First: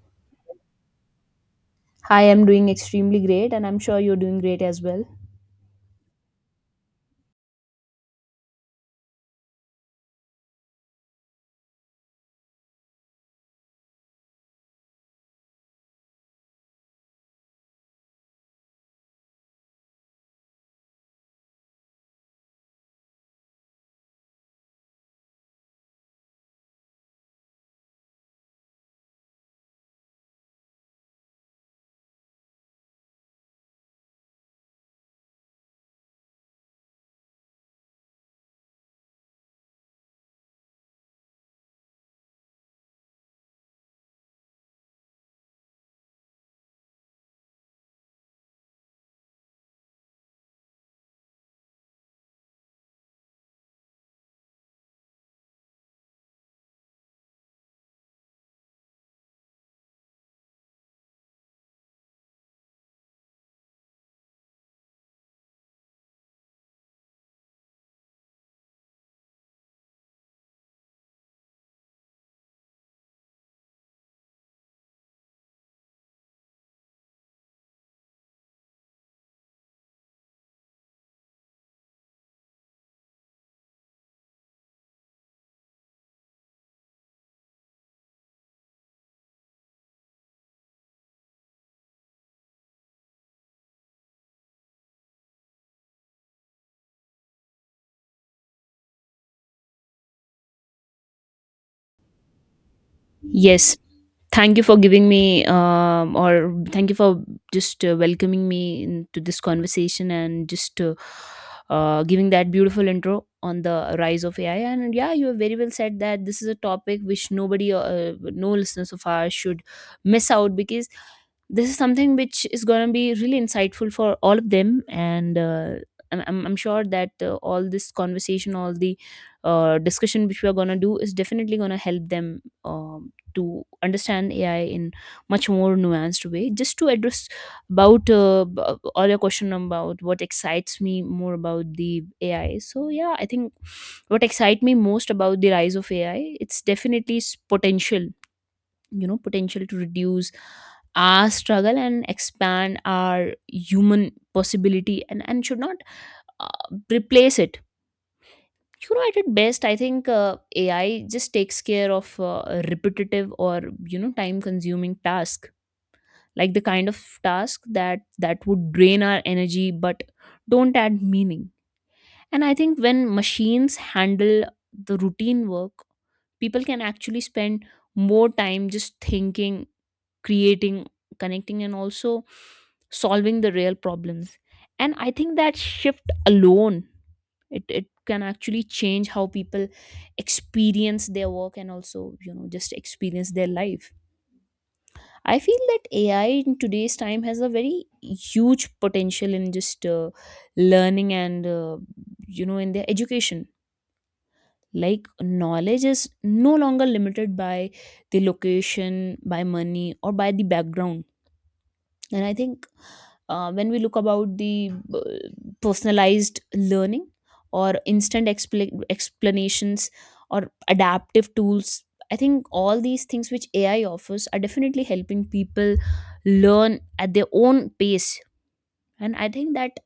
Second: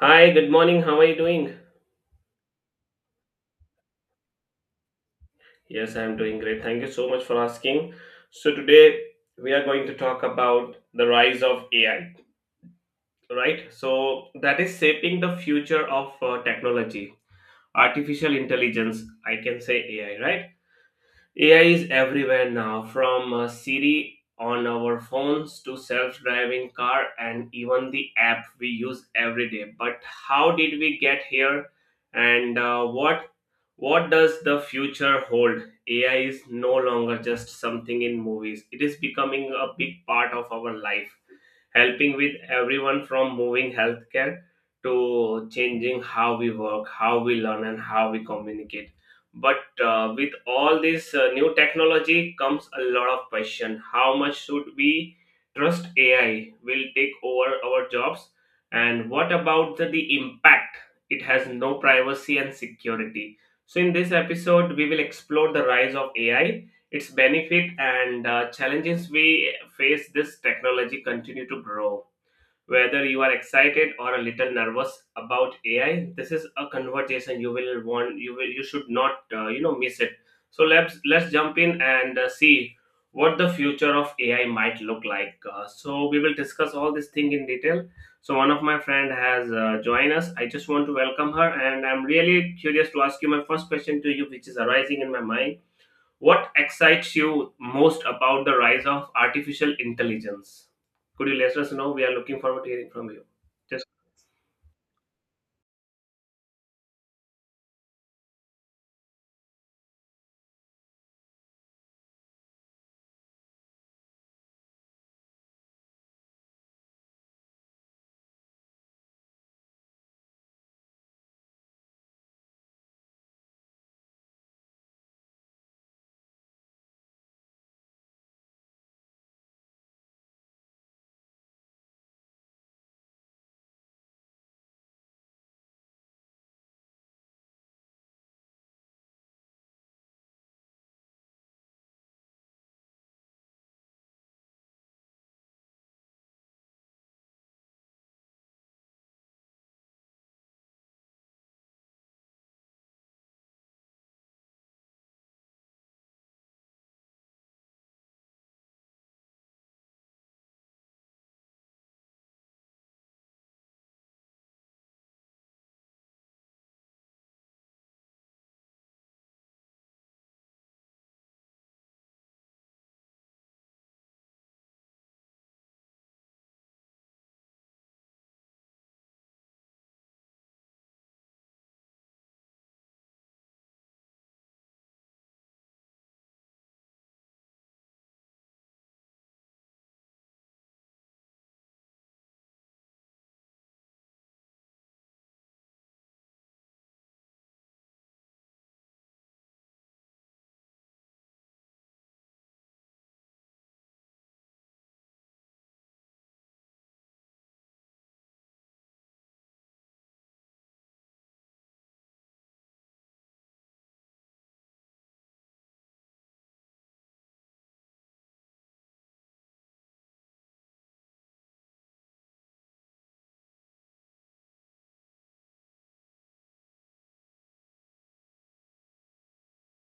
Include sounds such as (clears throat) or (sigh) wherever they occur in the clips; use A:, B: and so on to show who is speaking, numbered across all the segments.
A: Hi, good morning. How are you doing?
B: Hi, I'm doing extremely great, and I'm sure you're doing great as well.
A: Yes, I'm doing great. Thank you so much for asking. So today we are going to talk about the rise of AI, right? So that is shaping the future of technology, artificial intelligence, I can say AI, right? AI is everywhere now, from Siri on our phones to self driving car and even the app we use every day. But how did we get here? And what does the future hold? AI is no longer just something in movies. It is becoming a big part of our life, helping with everyone from moving healthcare to changing how we work, how we learn, and how we communicate. But With all this new technology comes a lot of question. How much should we trust AI will take over our jobs? And what about the impact? It has no privacy and security. So in this episode, we will explore the rise of AI, its benefit and challenges we face this technology continue to grow. Whether you are excited or a little nervous about AI, this is a conversation you will want you will you should not miss it. So let's jump in and see what the future of AI might look like. So we will discuss all this thing in detail. So one of my friend has joined us. I just want to welcome her and I'm really curious to ask you my first question to you, which is arising in my mind. What excites you most about the rise of artificial intelligence? Could you let us know? We are looking forward to hearing from you.
B: Yes.
A: Just
B: Thank you for giving me, or thank you for just welcoming me into this conversation and just giving that beautiful intro on the rise of AI. And yeah, you have very well said that this is a topic which nobody, no listeners of ours should miss out because this is something which is going to be really insightful for all of them. And I'm sure that all this conversation, all the discussion which we are going to do is definitely going to help them to understand AI in much more nuanced way. Just to address about all your question about what excites me more about the AI. So yeah, I think what excites me most about the rise of AI, it's definitely its potential. You know, potential to reduce our struggle and expand our human possibility, and should not replace it, you know. At its best, I think AI just takes care of repetitive or, you know, time consuming task, like the kind of task that would drain our energy but don't add meaning. And I think when machines handle the routine work, people can actually spend more time just thinking, creating, connecting, and also solving the real problems. And I think that shift alone, it can actually change how people experience their work and also, you know, just experience their life. I feel that AI in today's time has a very huge potential in just learning and you know, in their education, like knowledge is no longer limited by the location, by money, or by the background. And I think when we look about the personalized learning or explanations or adaptive tools, I think all these things which AI offers are definitely helping people learn at their own pace. And I think that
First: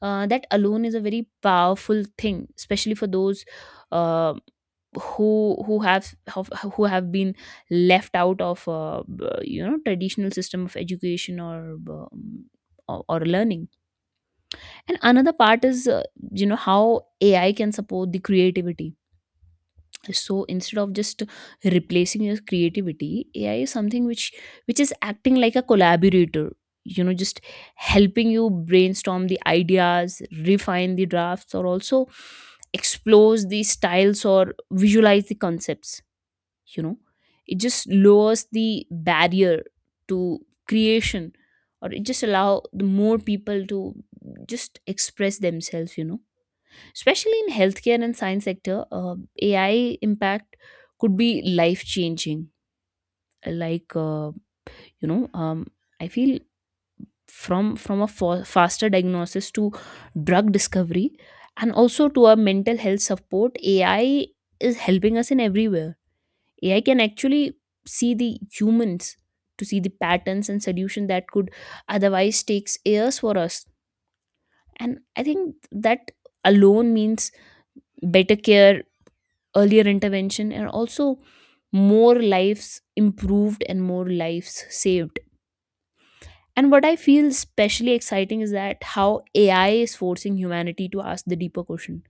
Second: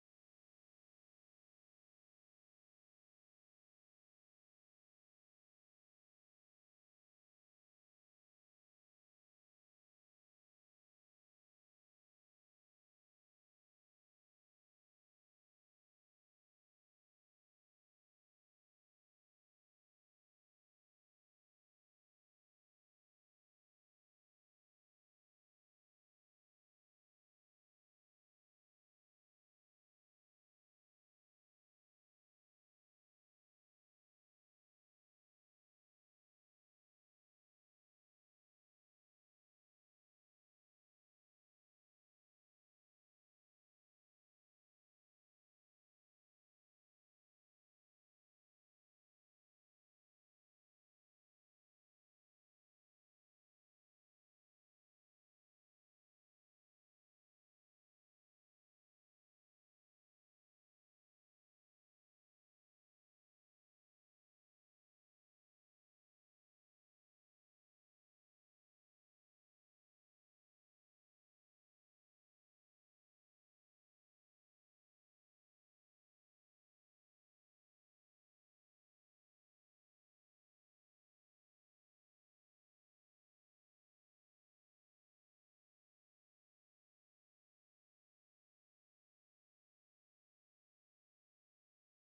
B: that alone is a very powerful thing, especially for those uh, who have been left out of you know, traditional system of education or um, or learning. And another part is you know, how AI can support the creativity. So instead of just replacing your creativity, AI is something which is acting like a collaborator, you know, just helping you brainstorm the ideas, refine the drafts, or also explores the styles or visualize the concepts, you know. It just lowers the barrier to creation, or it just allow the more people to just express themselves, you know. Especially in healthcare and science sector, AI impact could be life changing, like you know um, I feel from a faster diagnosis to drug discovery, and also to our mental health support. AI is helping us in everywhere. AI can actually see the humans, to see the patterns and solution that could otherwise takes years for us. And I think that alone means better care, earlier intervention, and also more lives improved and more lives saved. And what I feel especially exciting is that how AI is forcing humanity to ask the deeper question.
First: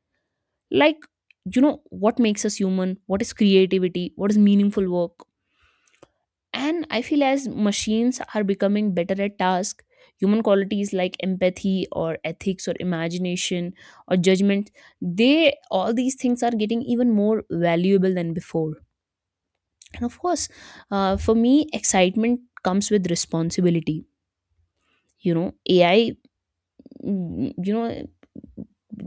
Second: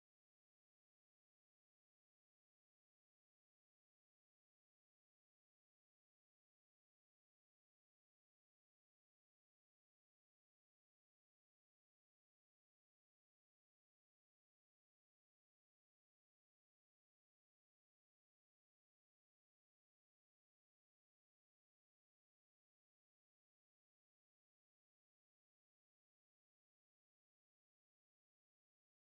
B: Like, you know, what makes us human? What is creativity? What is meaningful work? And I feel as machines are becoming better at task, human qualities like empathy or ethics or imagination or judgment, they all these things are getting even more valuable than before. And of course, for me, excitement comes with responsibility. You know, AI, you know,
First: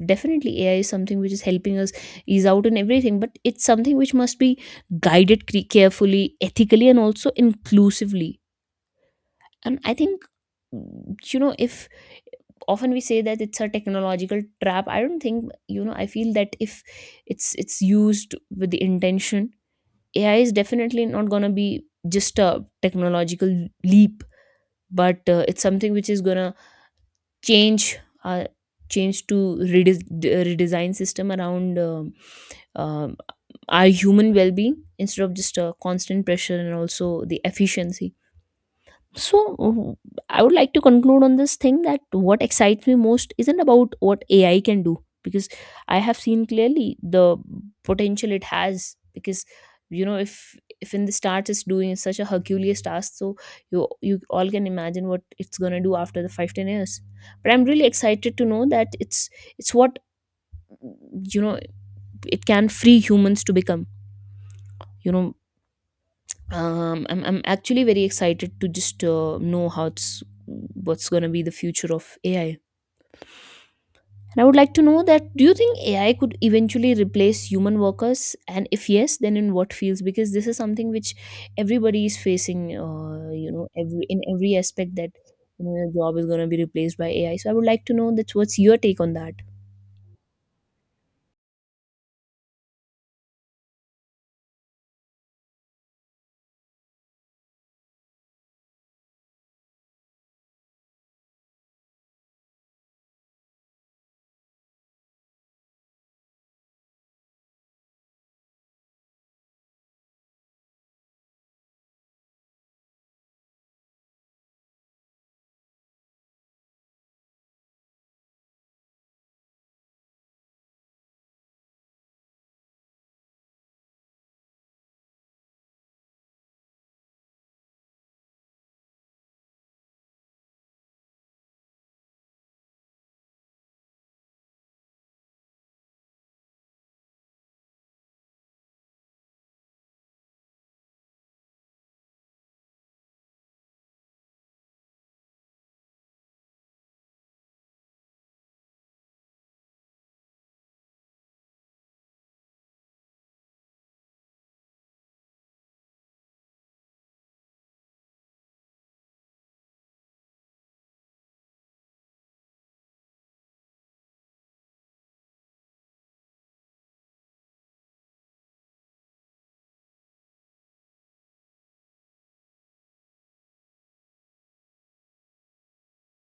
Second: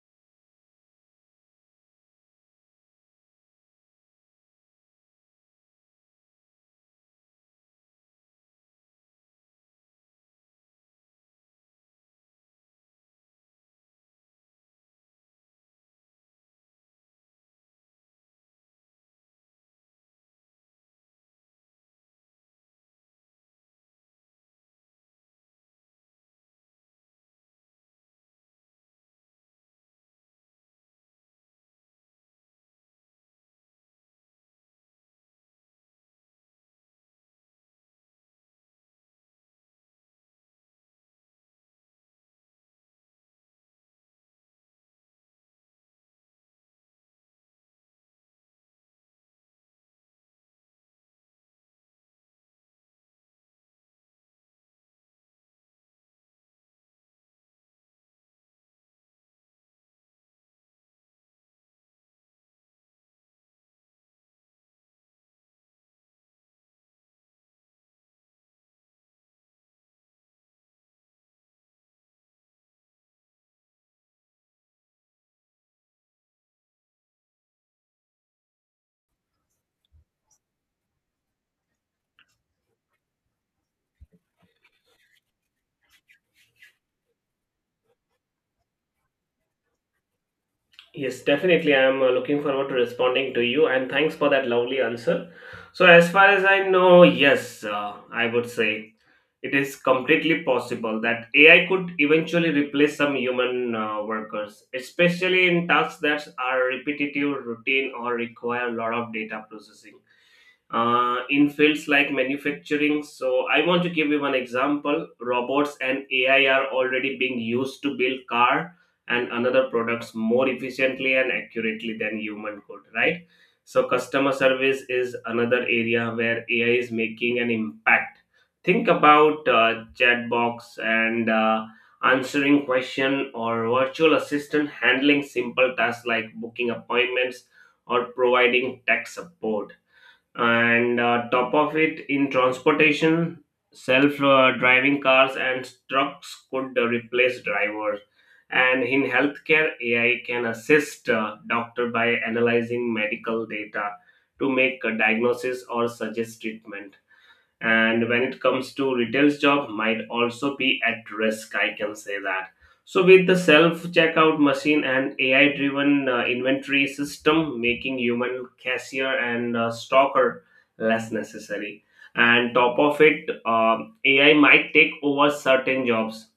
B: definitely AI is something which is helping us ease out in everything, but it's something which must be carefully, ethically, and also inclusively. And I think, you know, if often we say that it's a technological trap, I don't think, you know, I feel that if it's used with the intention, AI is definitely not gonna be just a technological leap, but it's something which is gonna change, uh, change to redesign system around um, our human well-being instead of just a constant pressure and also the efficiency. so, w- I would like to conclude on this thing that what excites me most isn't about what AI can do, because I have seen clearly the potential it has. Because you know, if in the start it's doing such a herculean task, so you all can imagine what it's going to do after the 5 10 years. But I'm really excited to know that it's what, you know, it can free humans to become, you know. I'm actually very excited to just know how it's, what's going to be the future of AI. And I would like to know, that do you think AI could eventually replace human workers, and if yes, then in what fields? Because this is something which everybody is facing, you know, every in every aspect, that you know, your job is going to be replaced by AI. So I would like to know that's what's your take on that.
A: Yes, definitely. I am looking forward to responding to you, and thanks for that lovely answer. So, as far as I know, yes, I would say it is completely possible that AI could eventually replace some human workers, especially in tasks that are repetitive, routine, or require a lot of data processing. In fields like manufacturing. So I want to give you one example. Robots and AI are already being used to build car and another products more efficiently and accurately than human could, right? So customer service is another area where AI is making an impact. Think about chat box and answering question or virtual assistant handling simple tasks like booking appointments or providing tech support. And top of it, in transportation, self driving cars and trucks could replace drivers. And in healthcare, AI can assist doctor by analyzing medical data to make a diagnosis or suggest treatment. And when it comes to retail's, job might also be at risk, I can say that. So with the self checkout machine and AI driven inventory system making human cashier and stalker less necessary. And top of it, AI might take over certain jobs.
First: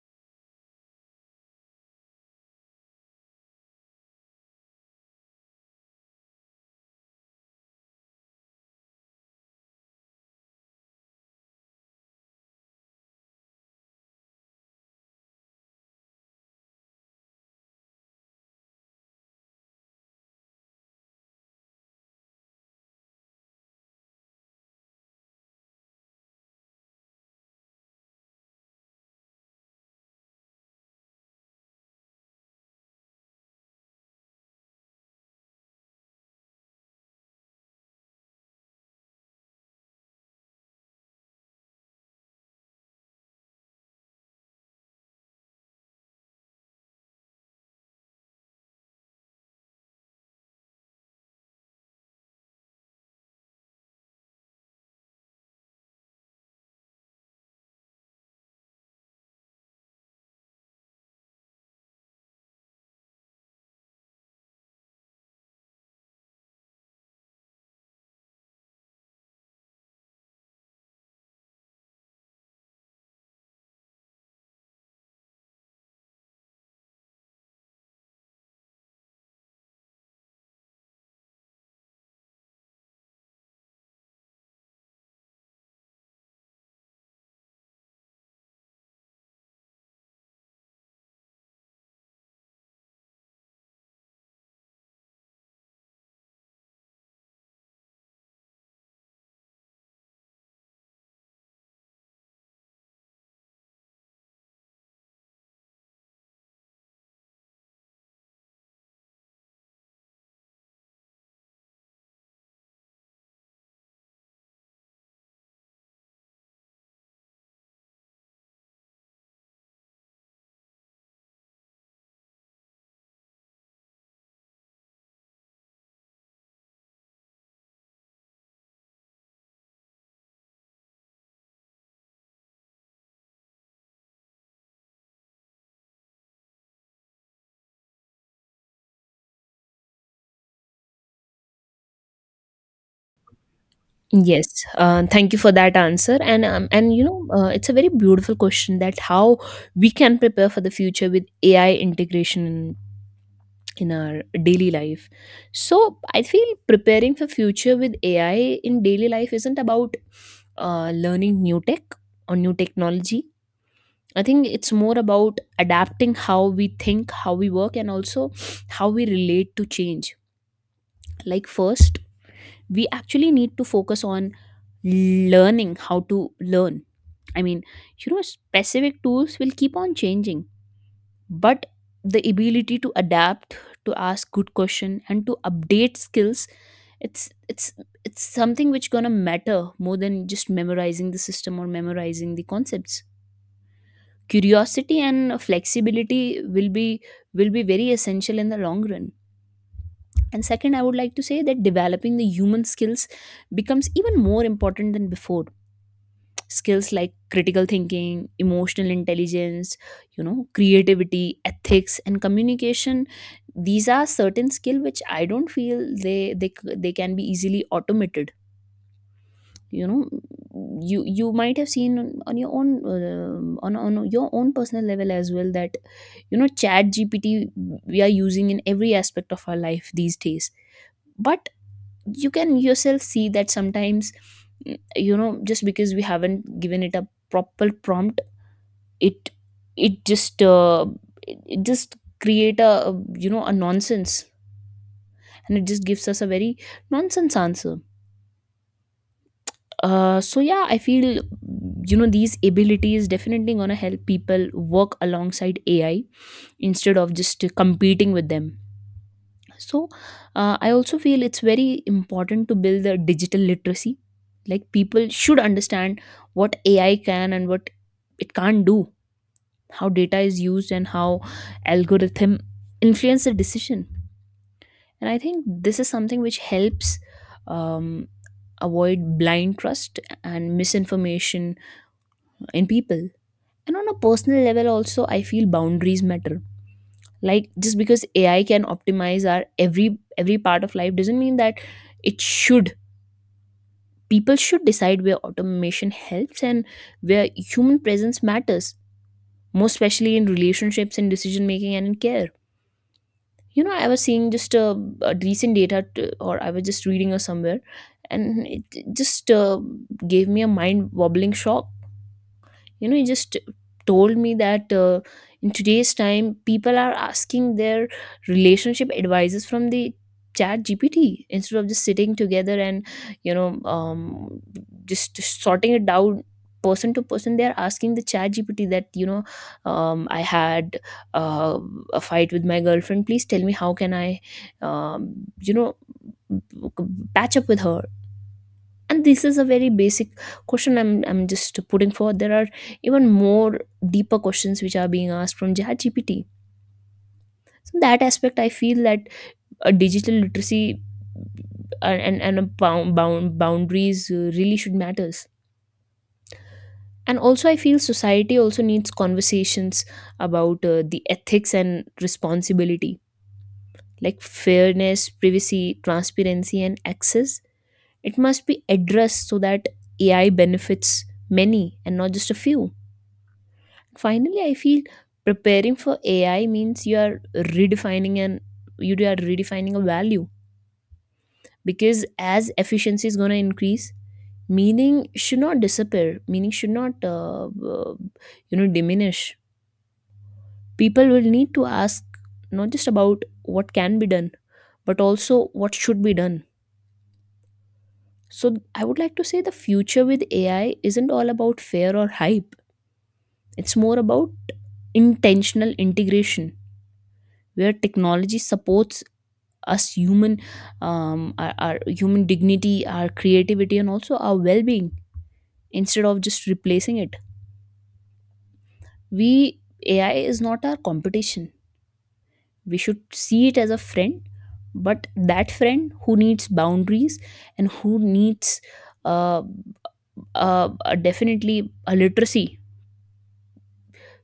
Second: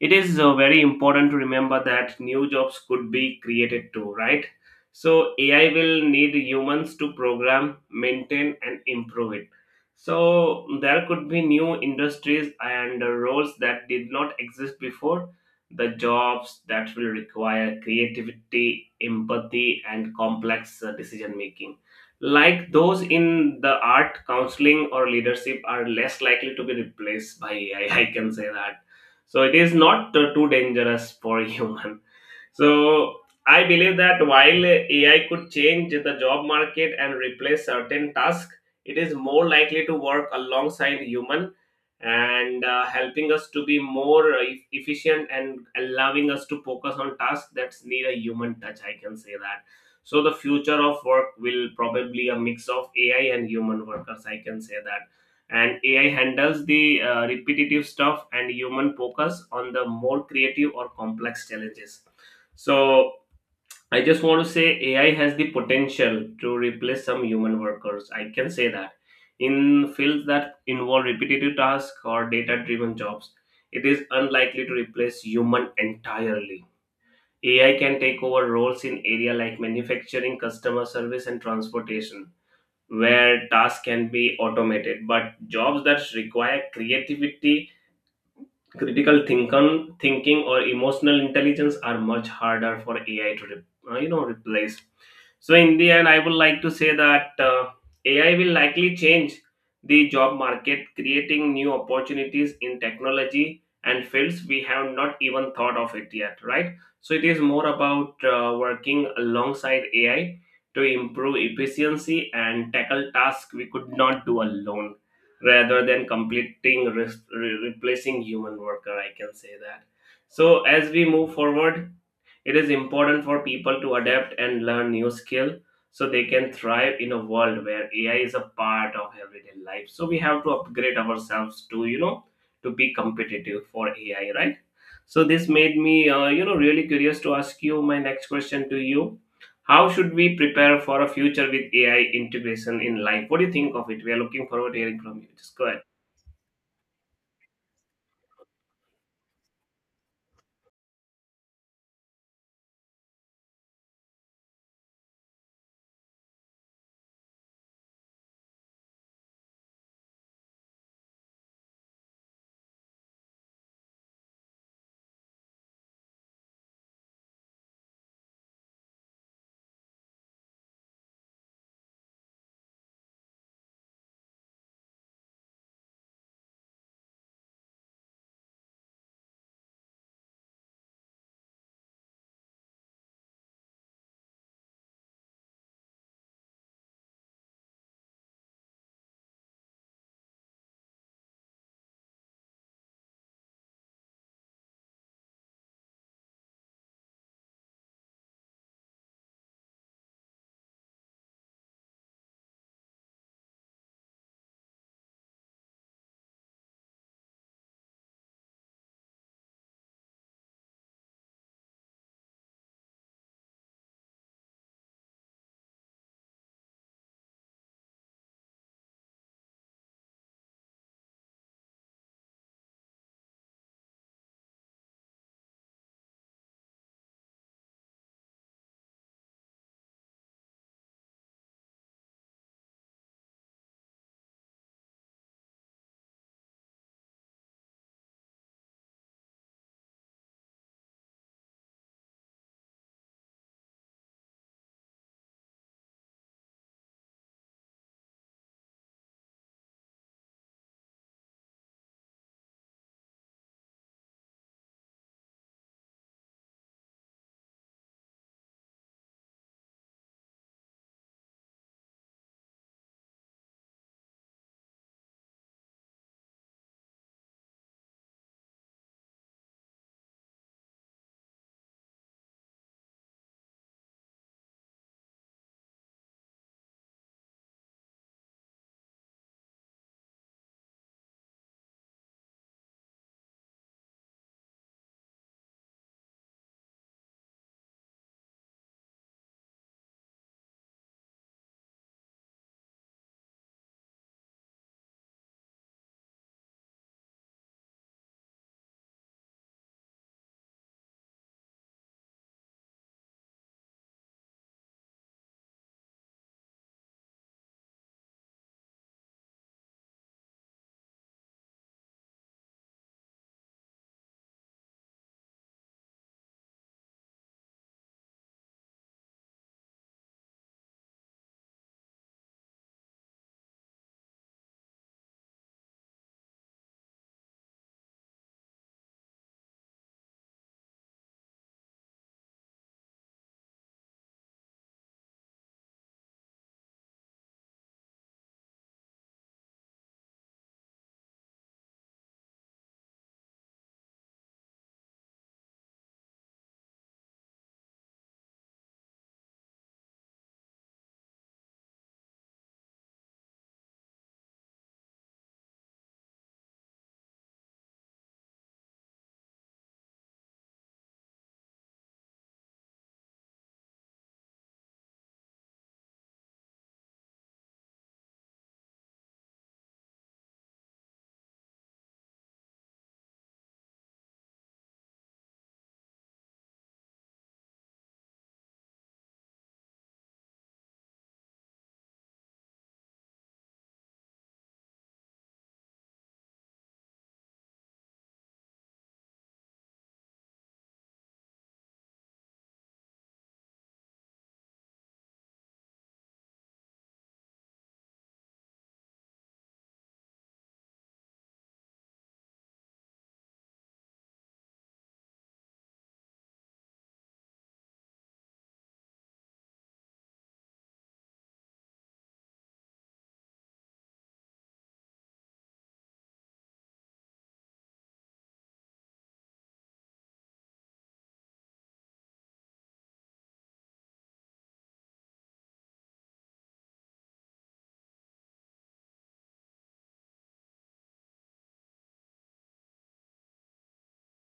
A: It is very important to remember that new jobs could be created too, right? So AI will need humans to program, maintain and improve it. So there could be new industries and roles that did not exist before. The jobs that will require creativity, empathy and complex decision making, like those in the art, counseling or leadership, are less likely to be replaced by AI, (laughs) I can say that. So it is not too dangerous for (laughs) human. So I believe that while AI could change the job market and replace certain tasks, it is more likely to work alongside human and helping us to be more efficient and allowing us to focus on tasks that need a human touch. I can say that. So the future of work will probably a mix of AI and human workers. I can say that. And AI handles the repetitive stuff and human focus on the more creative or complex challenges. So I just want to say AI has the potential to replace some human workers. I can say that in fields that involve repetitive tasks or data driven jobs, it is unlikely to replace human entirely. AI can take over roles in area like manufacturing, customer service and transportation, where tasks can be automated, but jobs that require creativity, critical thinking, or emotional intelligence are much harder for AI to replace. So in the end, I would like to say that AI will likely change the job market, creating new opportunities in technology and fields we have not even thought of it yet. Right. So it is more about working alongside AI to improve efficiency and tackle tasks we could not do alone, rather than replacing human worker, I can say that. So as we move forward, it is important for people to adapt and learn new skill, so they can thrive in a world where AI is a part of everyday life. So we have to upgrade ourselves to you know to be competitive for AI, right? So this made me really curious to ask you my next question to you. How should we prepare for a future with AI integration in life? What do you think of it? We are
B: Yes,
A: looking forward to hearing from you.
B: thank you for
A: Just go
B: that
A: ahead.
B: answer. And you know, it's a very beautiful question that how we can prepare for the future with AI integration in our daily life. So I feel preparing for future with AI in daily life isn't about learning new tech or new technology. I think it's more about adapting how we think, how we work, and also how we relate to change. Like first, we actually need to focus on learning how to learn. I mean, you know, specific tools will keep on changing, but the ability to adapt, to ask good question, and to update skills, it's it's it's something which gonna matter more than just memorizing the system or memorizing the concepts. Curiosity and flexibility will be very essential in the long run. And second, I would like to say that developing the human skills becomes even more important than before. Skills like critical thinking, emotional intelligence, you know, creativity, ethics, and communication, these are certain skill which I don't feel they can be easily automated. You know, you might have seen on your own, on your own personal level as well, that you know, Chat GPT we are using in every aspect of our life these days. But you can yourself see that sometimes, you know, just because we haven't given it a proper prompt, it it just it it just create a, you know, a nonsense, and it just gives us a very nonsense answer. So yeah, I feel, you know, these abilities definitely gonna help people work alongside AI instead of just competing with them. So I also feel it's very important to build the digital literacy. Like people should understand what AI can and what it can't do, how data is used, and how algorithm influence the decision. And I think this is something which helps um, avoid blind trust and misinformation in people. And on a personal level also, I feel boundaries matter. Like just because AI can optimize our every part of life doesn't mean that it should. People should decide where automation helps and where human presence matters most, especially in relationships, in decision making, and in care. You know, I was seeing just a recent or I was just reading or somewhere, and it just gave me a mind wobbling shock. You know, he just told me that in today's time, people are asking their relationship advisors from the Chat GPT instead of just sitting together and, you know, just sorting it down person to person. They are asking the Chat GPT that, you know, I had uh, a fight with my girlfriend, please tell me how can I, um, you know, patch up with her. And this is a very basic question, I'm just putting forward. There are even more deeper questions which are being asked from Chat GPT. So in that aspect, I feel that a digital literacy and and bound boundaries really should matters. And also I feel society also needs conversations about the ethics and responsibility, like fairness, privacy, transparency, and access. It must be addressed so that AI benefits many and not just a few. Finally, I feel preparing for AI means you are redefining, and you are redefining a value, because as efficiency is going to increase, meaning should not disappear. Meaning should not, you know, diminish. People will need to ask not just about what can be done, but also what should be done. So I would like to say the future with AI isn't all about fear or hype. It's more about intentional integration where technology supports us human, our human dignity, our creativity, and also our well-being instead of just replacing it. We AI is not our competition. We should see it as a friend, but that friend who needs boundaries and who needs, uh, definitely, a literacy.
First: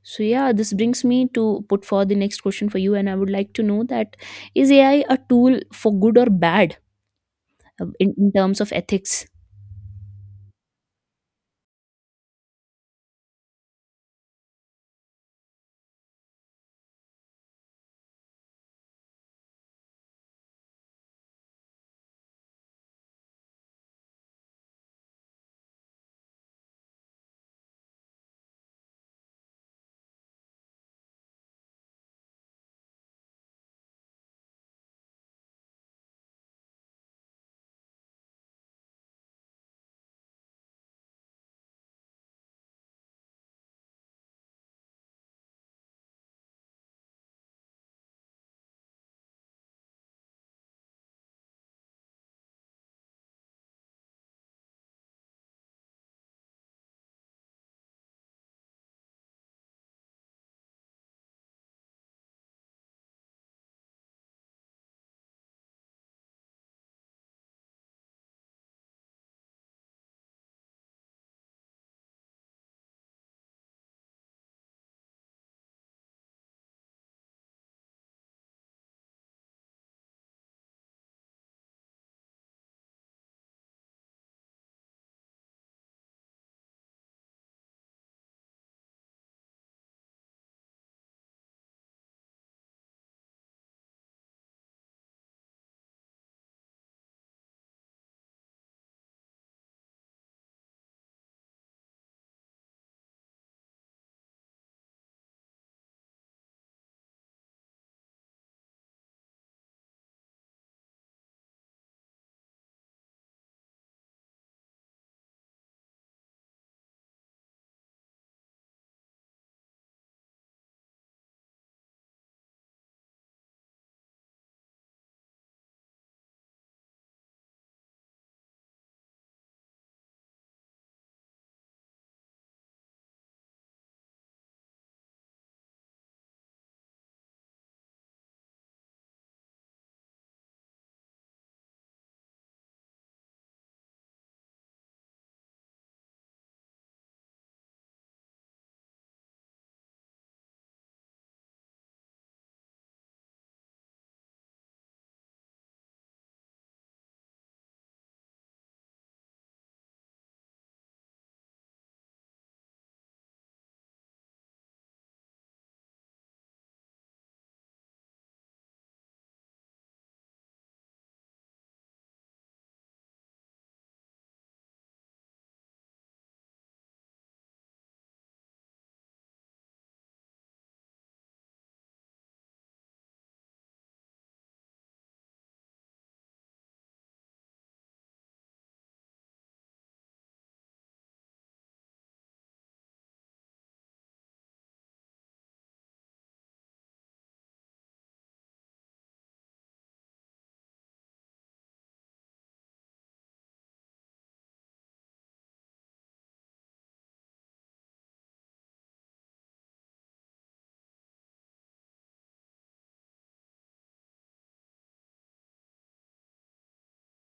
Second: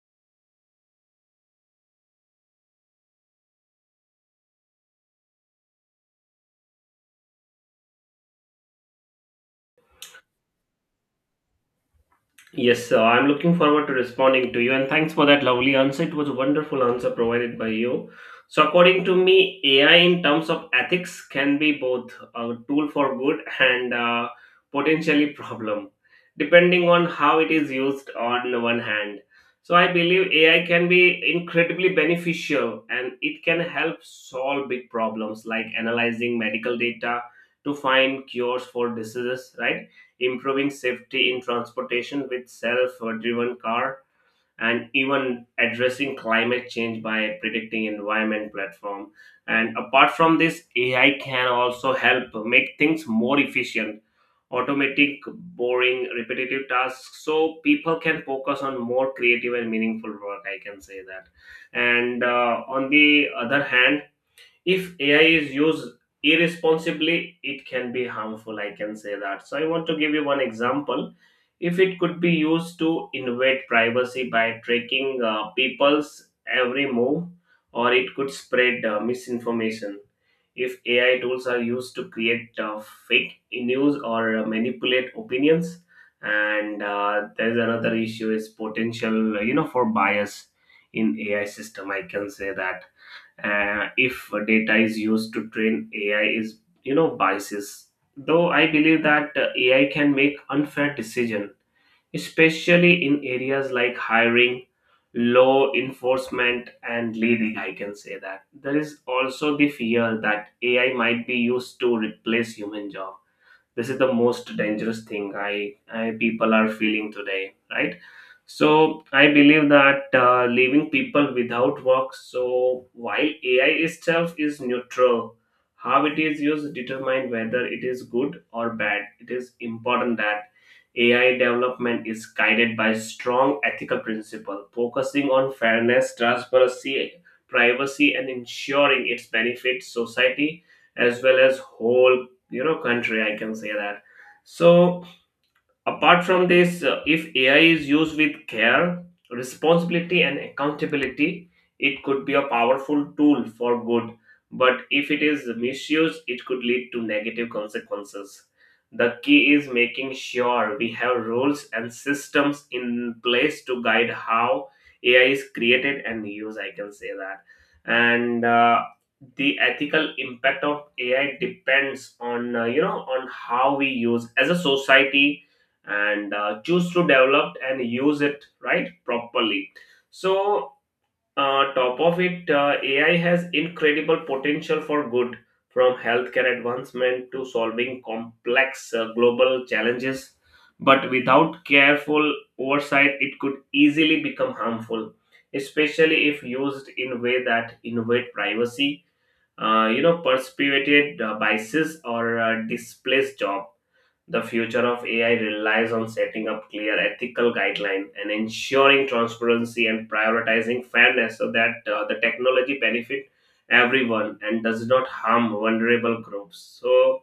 B: So yeah, this brings me to put forth the next question for you, and I would like to know that, is AI a tool for good or bad, in terms of ethics?
A: Yes, sir. I'm looking forward to responding to you, and thanks for that lovely answer. It was a wonderful answer provided by you. So, according to me, AI in terms of ethics can be both a tool for good and potentially problem, depending on how it is used. On the one hand, so I believe AI can be incredibly beneficial, and it can help solve big problems like analyzing medical data to find cures for diseases, right? Improving safety in transportation with self-driven car and even addressing climate change by predicting environment platform. And apart from this, AI can also help make things more efficient, automatic boring repetitive tasks so people can focus on more creative and meaningful work, I can say that. And on the other hand, if AI is used irresponsibly, it can be harmful, I can say that. So I want to give you one example. If it could be used to invade privacy by tracking people's every move, or it could spread misinformation if AI tools are used to create fake news or manipulate opinions. And there's another issue is potential you know for bias in AI system, I can say that. If data is used to train AI is you know biases. Though I believe that AI can make unfair decision, especially in areas like hiring, law enforcement, and leading. I can say that there is also the fear that AI might be used to replace human job. This is the most dangerous thing I people are feeling today, right? So I believe that leaving people without work. So while AI itself is neutral, how it is used determine whether it is good or bad. It is important that AI development is guided by strong ethical principle, focusing on fairness, transparency, privacy and ensuring its benefits society as well as whole you know country, I can say that. So apart from this, if AI is used with care, responsibility, and accountability, it could be a powerful tool for good. But if it is misused, it could lead to negative consequences. The key is making sure we have rules and systems in place to guide how AI is created and used. I can say that. And the ethical impact of AI depends on you know on how we use as a society and choose to develop and use it right properly. So top of it, AI has incredible potential for good, from healthcare advancement to solving complex global challenges. But without careful oversight, it could easily become harmful, especially if used in a way that invade privacy, perpetuated biases or displace job. The future of AI relies on setting up clear ethical guidelines and ensuring transparency and prioritizing fairness, so that the technology benefit everyone and does not harm vulnerable groups. So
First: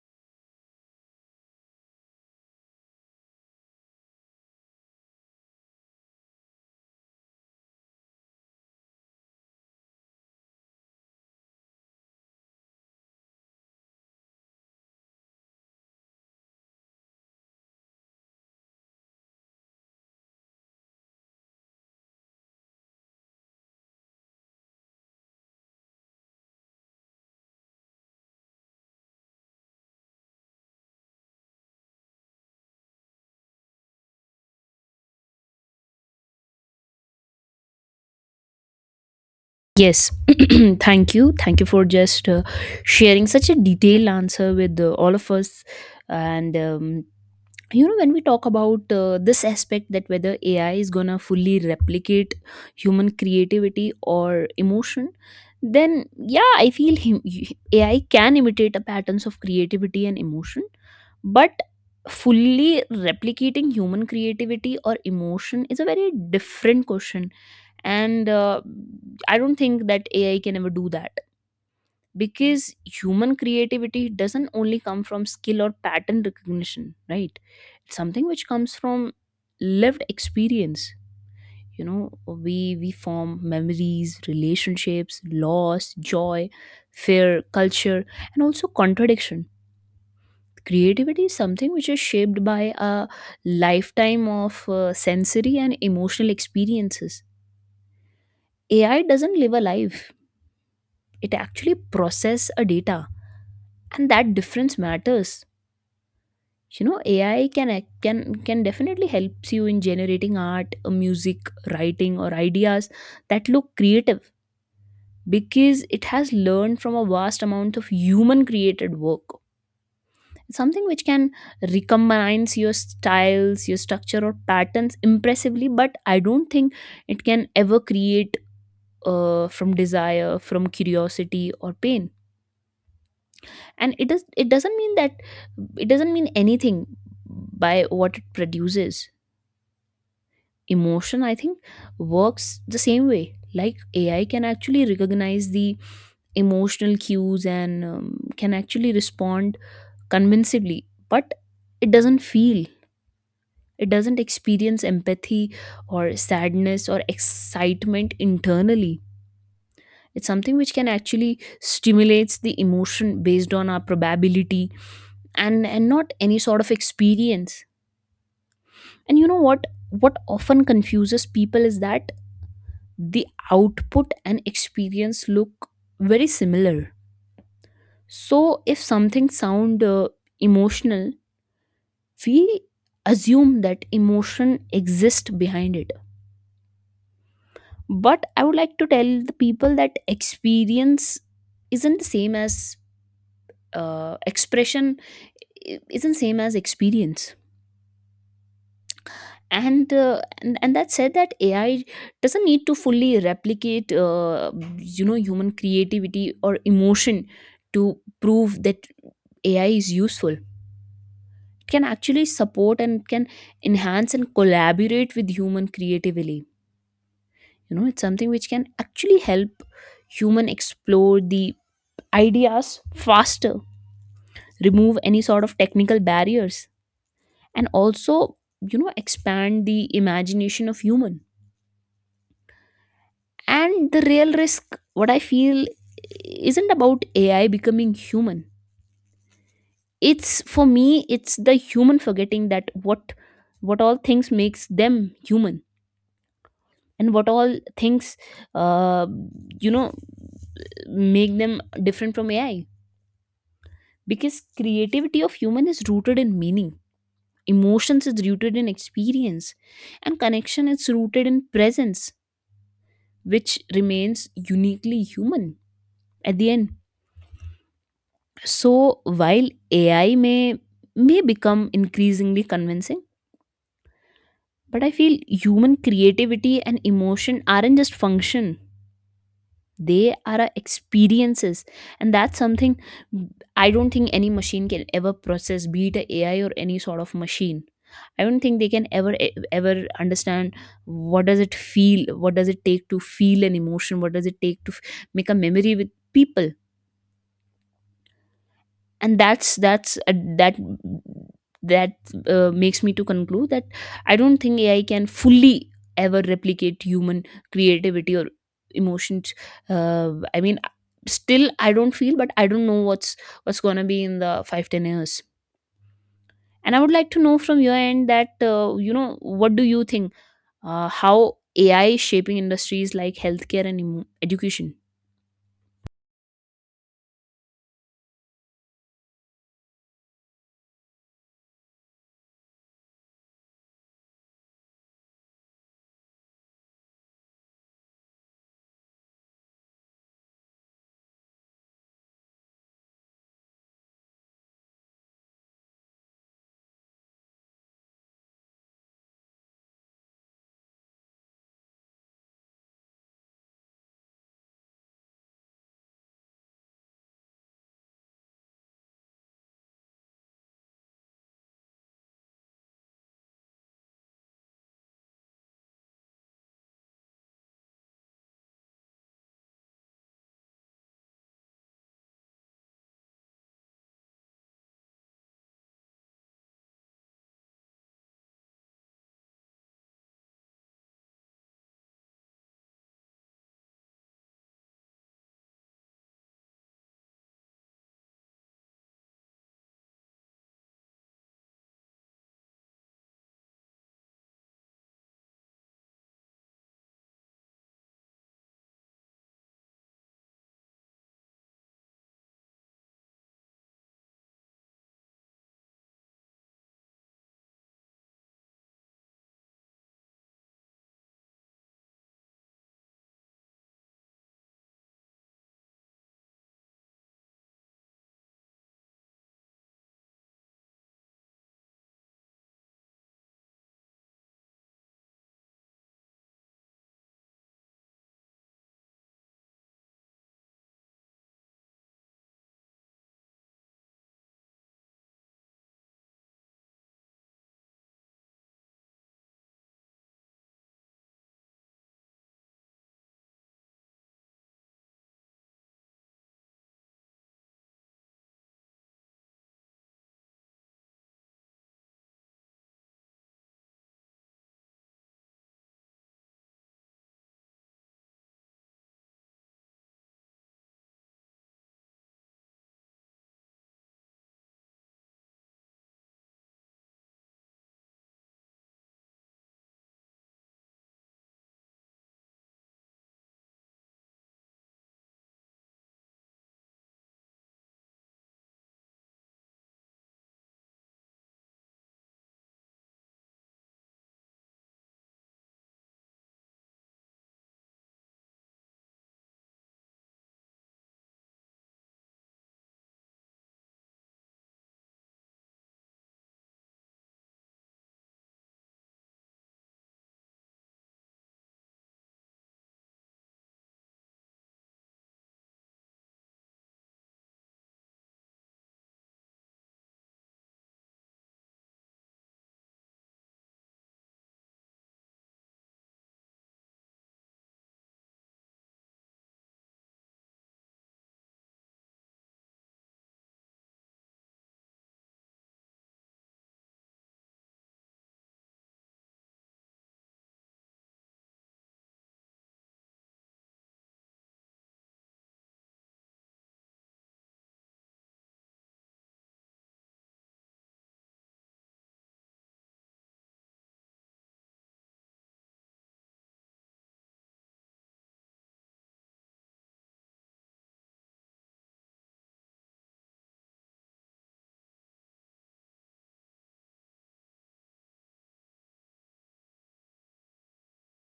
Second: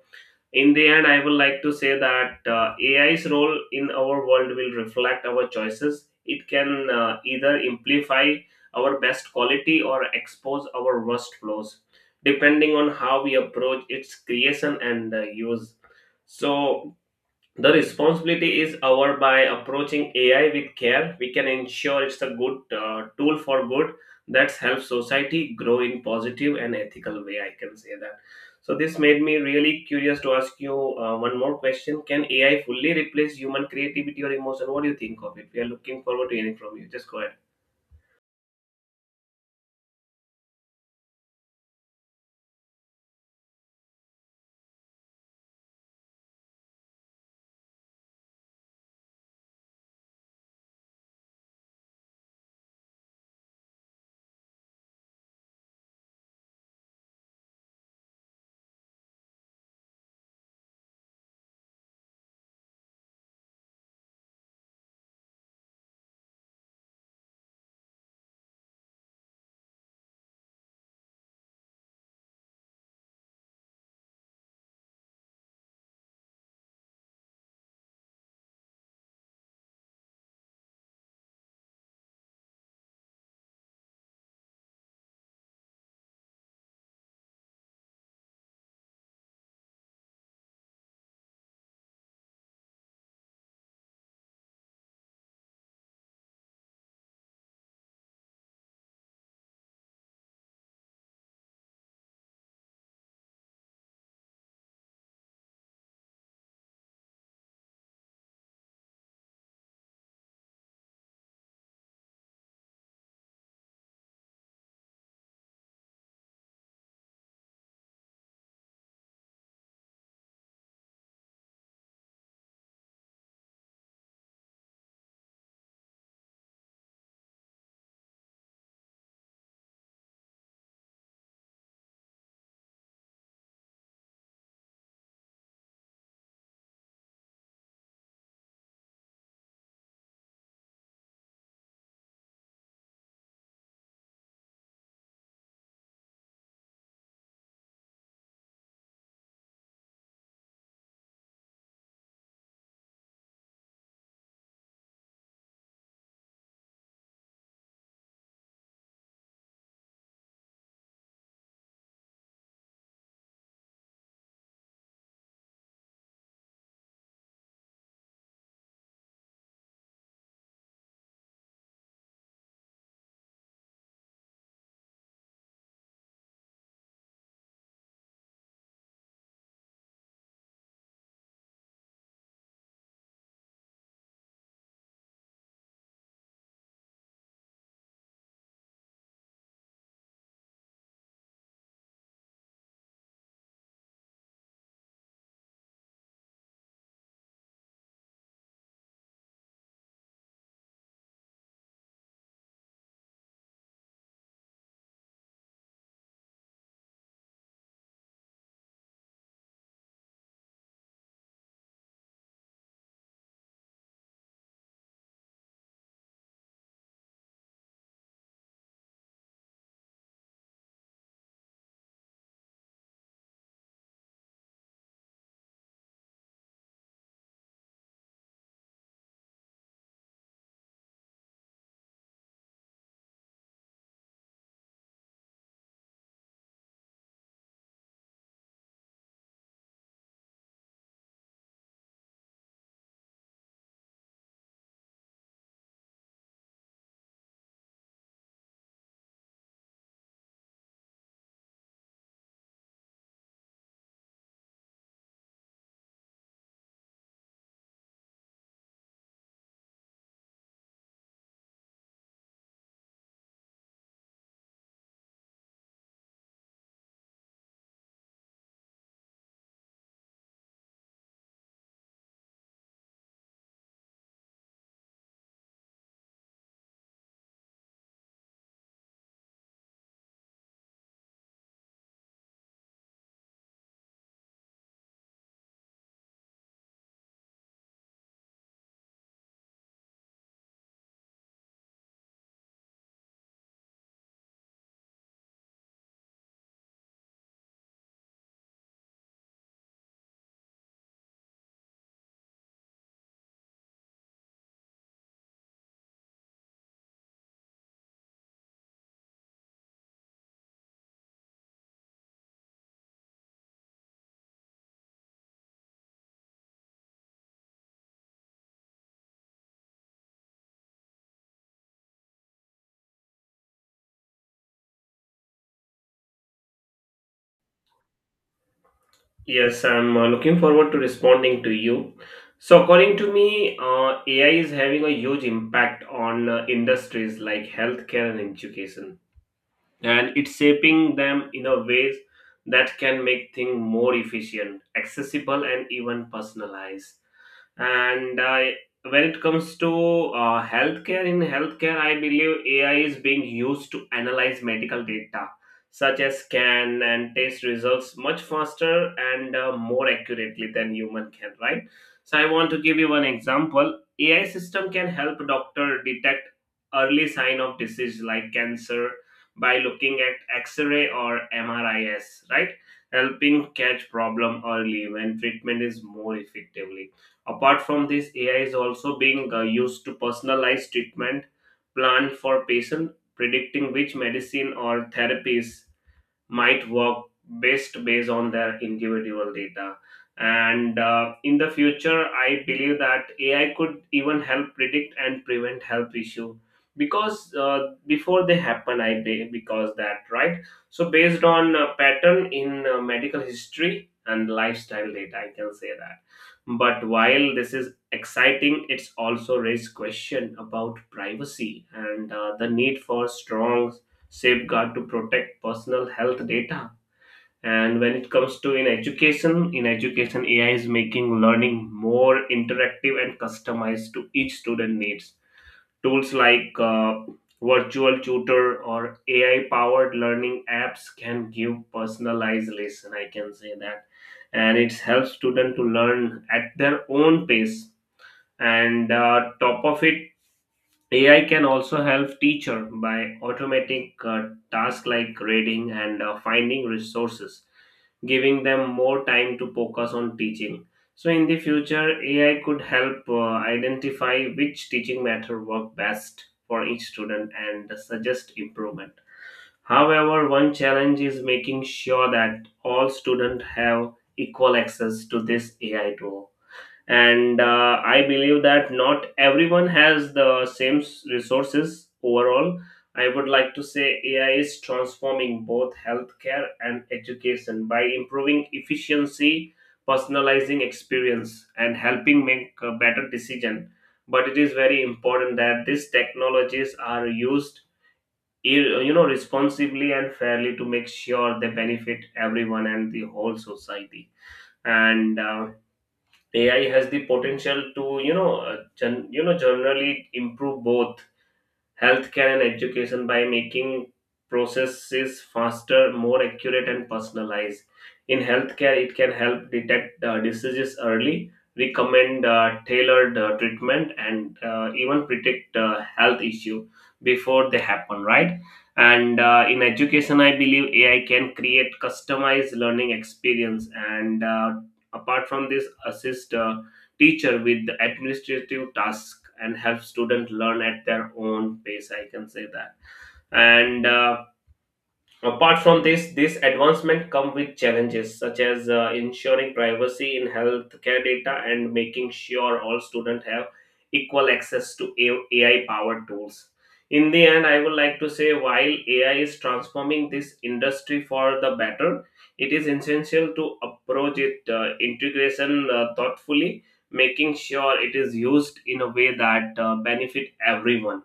A: in the end, I would like to say that AI's role in our world will reflect our choices. It can either amplify our best quality or expose our worst flaws, depending on how we approach its creation and use. So the responsibility is our. By approaching AI with care, we can ensure it's a good tool for good that helps society grow in positive and ethical way. I can say that. So this made me really curious to ask you one more question. Can AI fully replace human creativity or emotion? What do you think of it? We are looking forward to hearing from you. Just go ahead.
B: Yes, (clears throat) thank you. Thank you for just sharing such a detailed answer with all of us. And, you know, when we talk about this aspect that whether AI is gonna fully replicate human creativity or emotion, then yeah, I feel AI can imitate the patterns of creativity and emotion, but fully replicating human creativity or emotion is a very different question. And I don't think that AI can ever do that, because human creativity doesn't only come from skill or pattern recognition, right? It's something which comes from lived experience. You know, we form memories, relationships, loss, joy, fear, culture, and also contradiction. Creativity is something which is shaped by a lifetime of sensory and emotional experiences. AI doesn't live a life, it actually process a data, and that difference matters. You know, ai can can can definitely helps you in generating art, music, writing, or ideas that look creative, because it has learned from a vast amount of human created work. It's something which can recombines your styles, your structure, or patterns impressively, but I don't think it can ever create from desire, from curiosity, or pain. And it does, it doesn't mean that, it doesn't mean anything by what it produces. Emotion, I think, works the same way. Like, AI can actually recognize the emotional cues and can actually respond convincingly, but it doesn't feel. It doesn't experience empathy, or sadness, or excitement internally. It's something which can actually stimulates the emotion based on our probability, and not any sort of experience. And you know what often confuses people is that the output and experience look very similar. So if something sound emotional, we assume that emotion exists behind it. But I would like to tell the people that experience isn't the same as expression. Isn't same as experience. And that said that AI doesn't need to fully replicate, you know, human creativity or emotion to prove that AI is useful. It can actually support, and can enhance, and collaborate with human creatively. You know, it's something which can actually help human explore the ideas faster, remove any sort of technical barriers, and also, you know, expand the imagination of human. And the real risk, what I feel, isn't about AI becoming human. It's for me, it's the human forgetting that what all things makes them human, and what all things, uh, you know, make them different from AI. Because creativity of human is rooted in meaning, emotions is rooted in experience, and connection is rooted in presence, which remains uniquely human at the end. So while AI may become increasingly convincing, but I feel human creativity and emotion aren't just function. They are our experiences, and that's something I don't think any machine can ever process, be it a AI or any sort of machine. I don't think they can ever ever understand what does it feel, what does it take to feel an emotion, what does it take to make a memory with people. And that that makes me to conclude that I don't think AI can fully ever replicate human creativity or emotions. I mean, still I don't feel, but I don't know what's gonna be in the 5-10 years. And I would like to know from your end that, you know, what do you think, how AI is shaping industries like healthcare and education?
A: Yes, I'm looking forward to responding to you. So, according to me, AI is having a huge impact on industries like healthcare and education, and it's shaping them in a ways that can make things more efficient, accessible, and even personalized. And when it comes to healthcare, in healthcare, I believe AI is being used to analyze medical data, such as scan and test results, much faster and more accurately than human can, right? So I want to give you one example. AI system can help doctor detect early sign of disease like cancer by looking at X-ray or MRIs, right? Helping catch problem early when treatment is more effective. Apart from this, AI is also being used to personalize treatment plan for patient, predicting which medicine or therapies might work best based on their individual data. And In the future, I believe that AI could even help predict and prevent health issue because before they happen, because that right. So based on pattern in medical history and lifestyle data, I can say that. But while this is exciting, it's also raised question about privacy and the need for strong safeguard to protect personal health data. And when it comes to in education, AI is making learning more interactive and customized to each student needs. Tools like virtual tutor or AI powered learning apps can give personalized lesson, I can say that, and it helps students to learn at their own pace. And Top of it, AI can also help teacher by automatic tasks like reading and finding resources, giving them more time to focus on teaching. So in the future, AI could help identify which teaching method work best for each student and suggest improvement. However, one challenge is making sure that all students have equal access to this AI tool, and I believe that not everyone has the same resources. Overall, I would like to say AI is transforming both healthcare and education by improving efficiency, personalizing experience, and helping make a better decision, but it is very important that these technologies are used responsibly and fairly to make sure they benefit everyone and the whole society. And AI has the potential to, generally improve both healthcare and education by making processes faster, more accurate, and personalized. In healthcare, it can help detect diseases early, recommend tailored treatment, and even predict health issue before they happen. Right. And In education, I believe AI can create customized learning experience, and apart from this, assist teacher with the administrative task and help students learn at their own pace, I can say that. And Apart from this, this advancement come with challenges such as ensuring privacy in healthcare data and making sure all students have equal access to AI powered tools. In the end, I would like to say while AI is transforming this industry for the better, it is essential to approach it integration thoughtfully, making sure it is used in a way that benefit everyone,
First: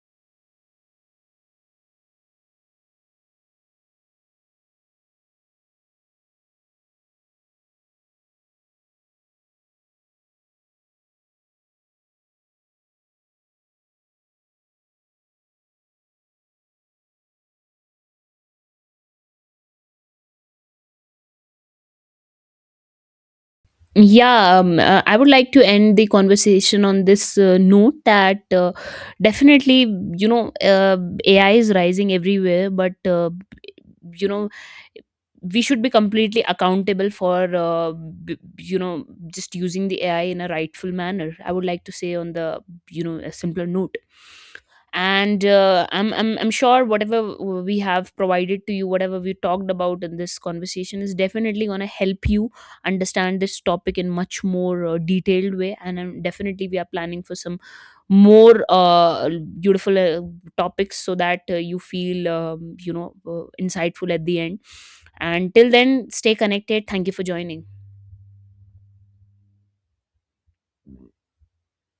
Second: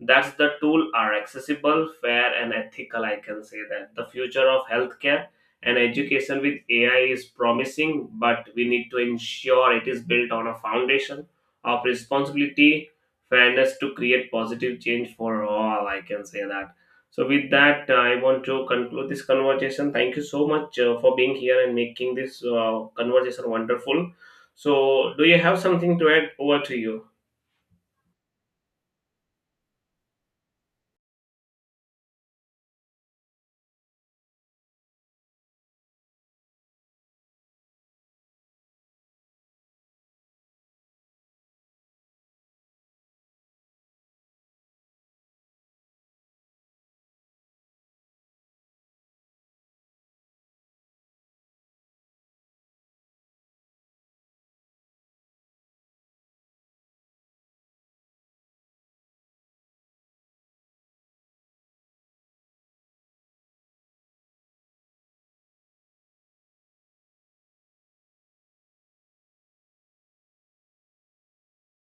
A: that's the tool are accessible, fair, and ethical. I can say that the future of healthcare and education with AI is promising, but we need to ensure it is built on a foundation of responsibility, fairness to create positive change for all. I can say that. So, with that, I want to conclude this conversation. Thank you so much for being here and making this conversation wonderful.
B: Yeah,
A: So,
B: I
A: do
B: would
A: you
B: like
A: have
B: to end
A: something
B: the
A: to add? Over to
B: conversation on
A: you.
B: this note that, definitely, you know, AI is rising everywhere, but, you know, we should be completely accountable for, you know, just using the AI in a rightful manner. I would like to say on the, you know, a simpler note. And I'm sure whatever we have provided to you, whatever we talked about in this conversation, is definitely going to help you understand this topic in much more detailed way. And definitely we are planning for some more beautiful topics, so that you feel, you know, insightful at the end. And till then, stay connected. Thank you for joining.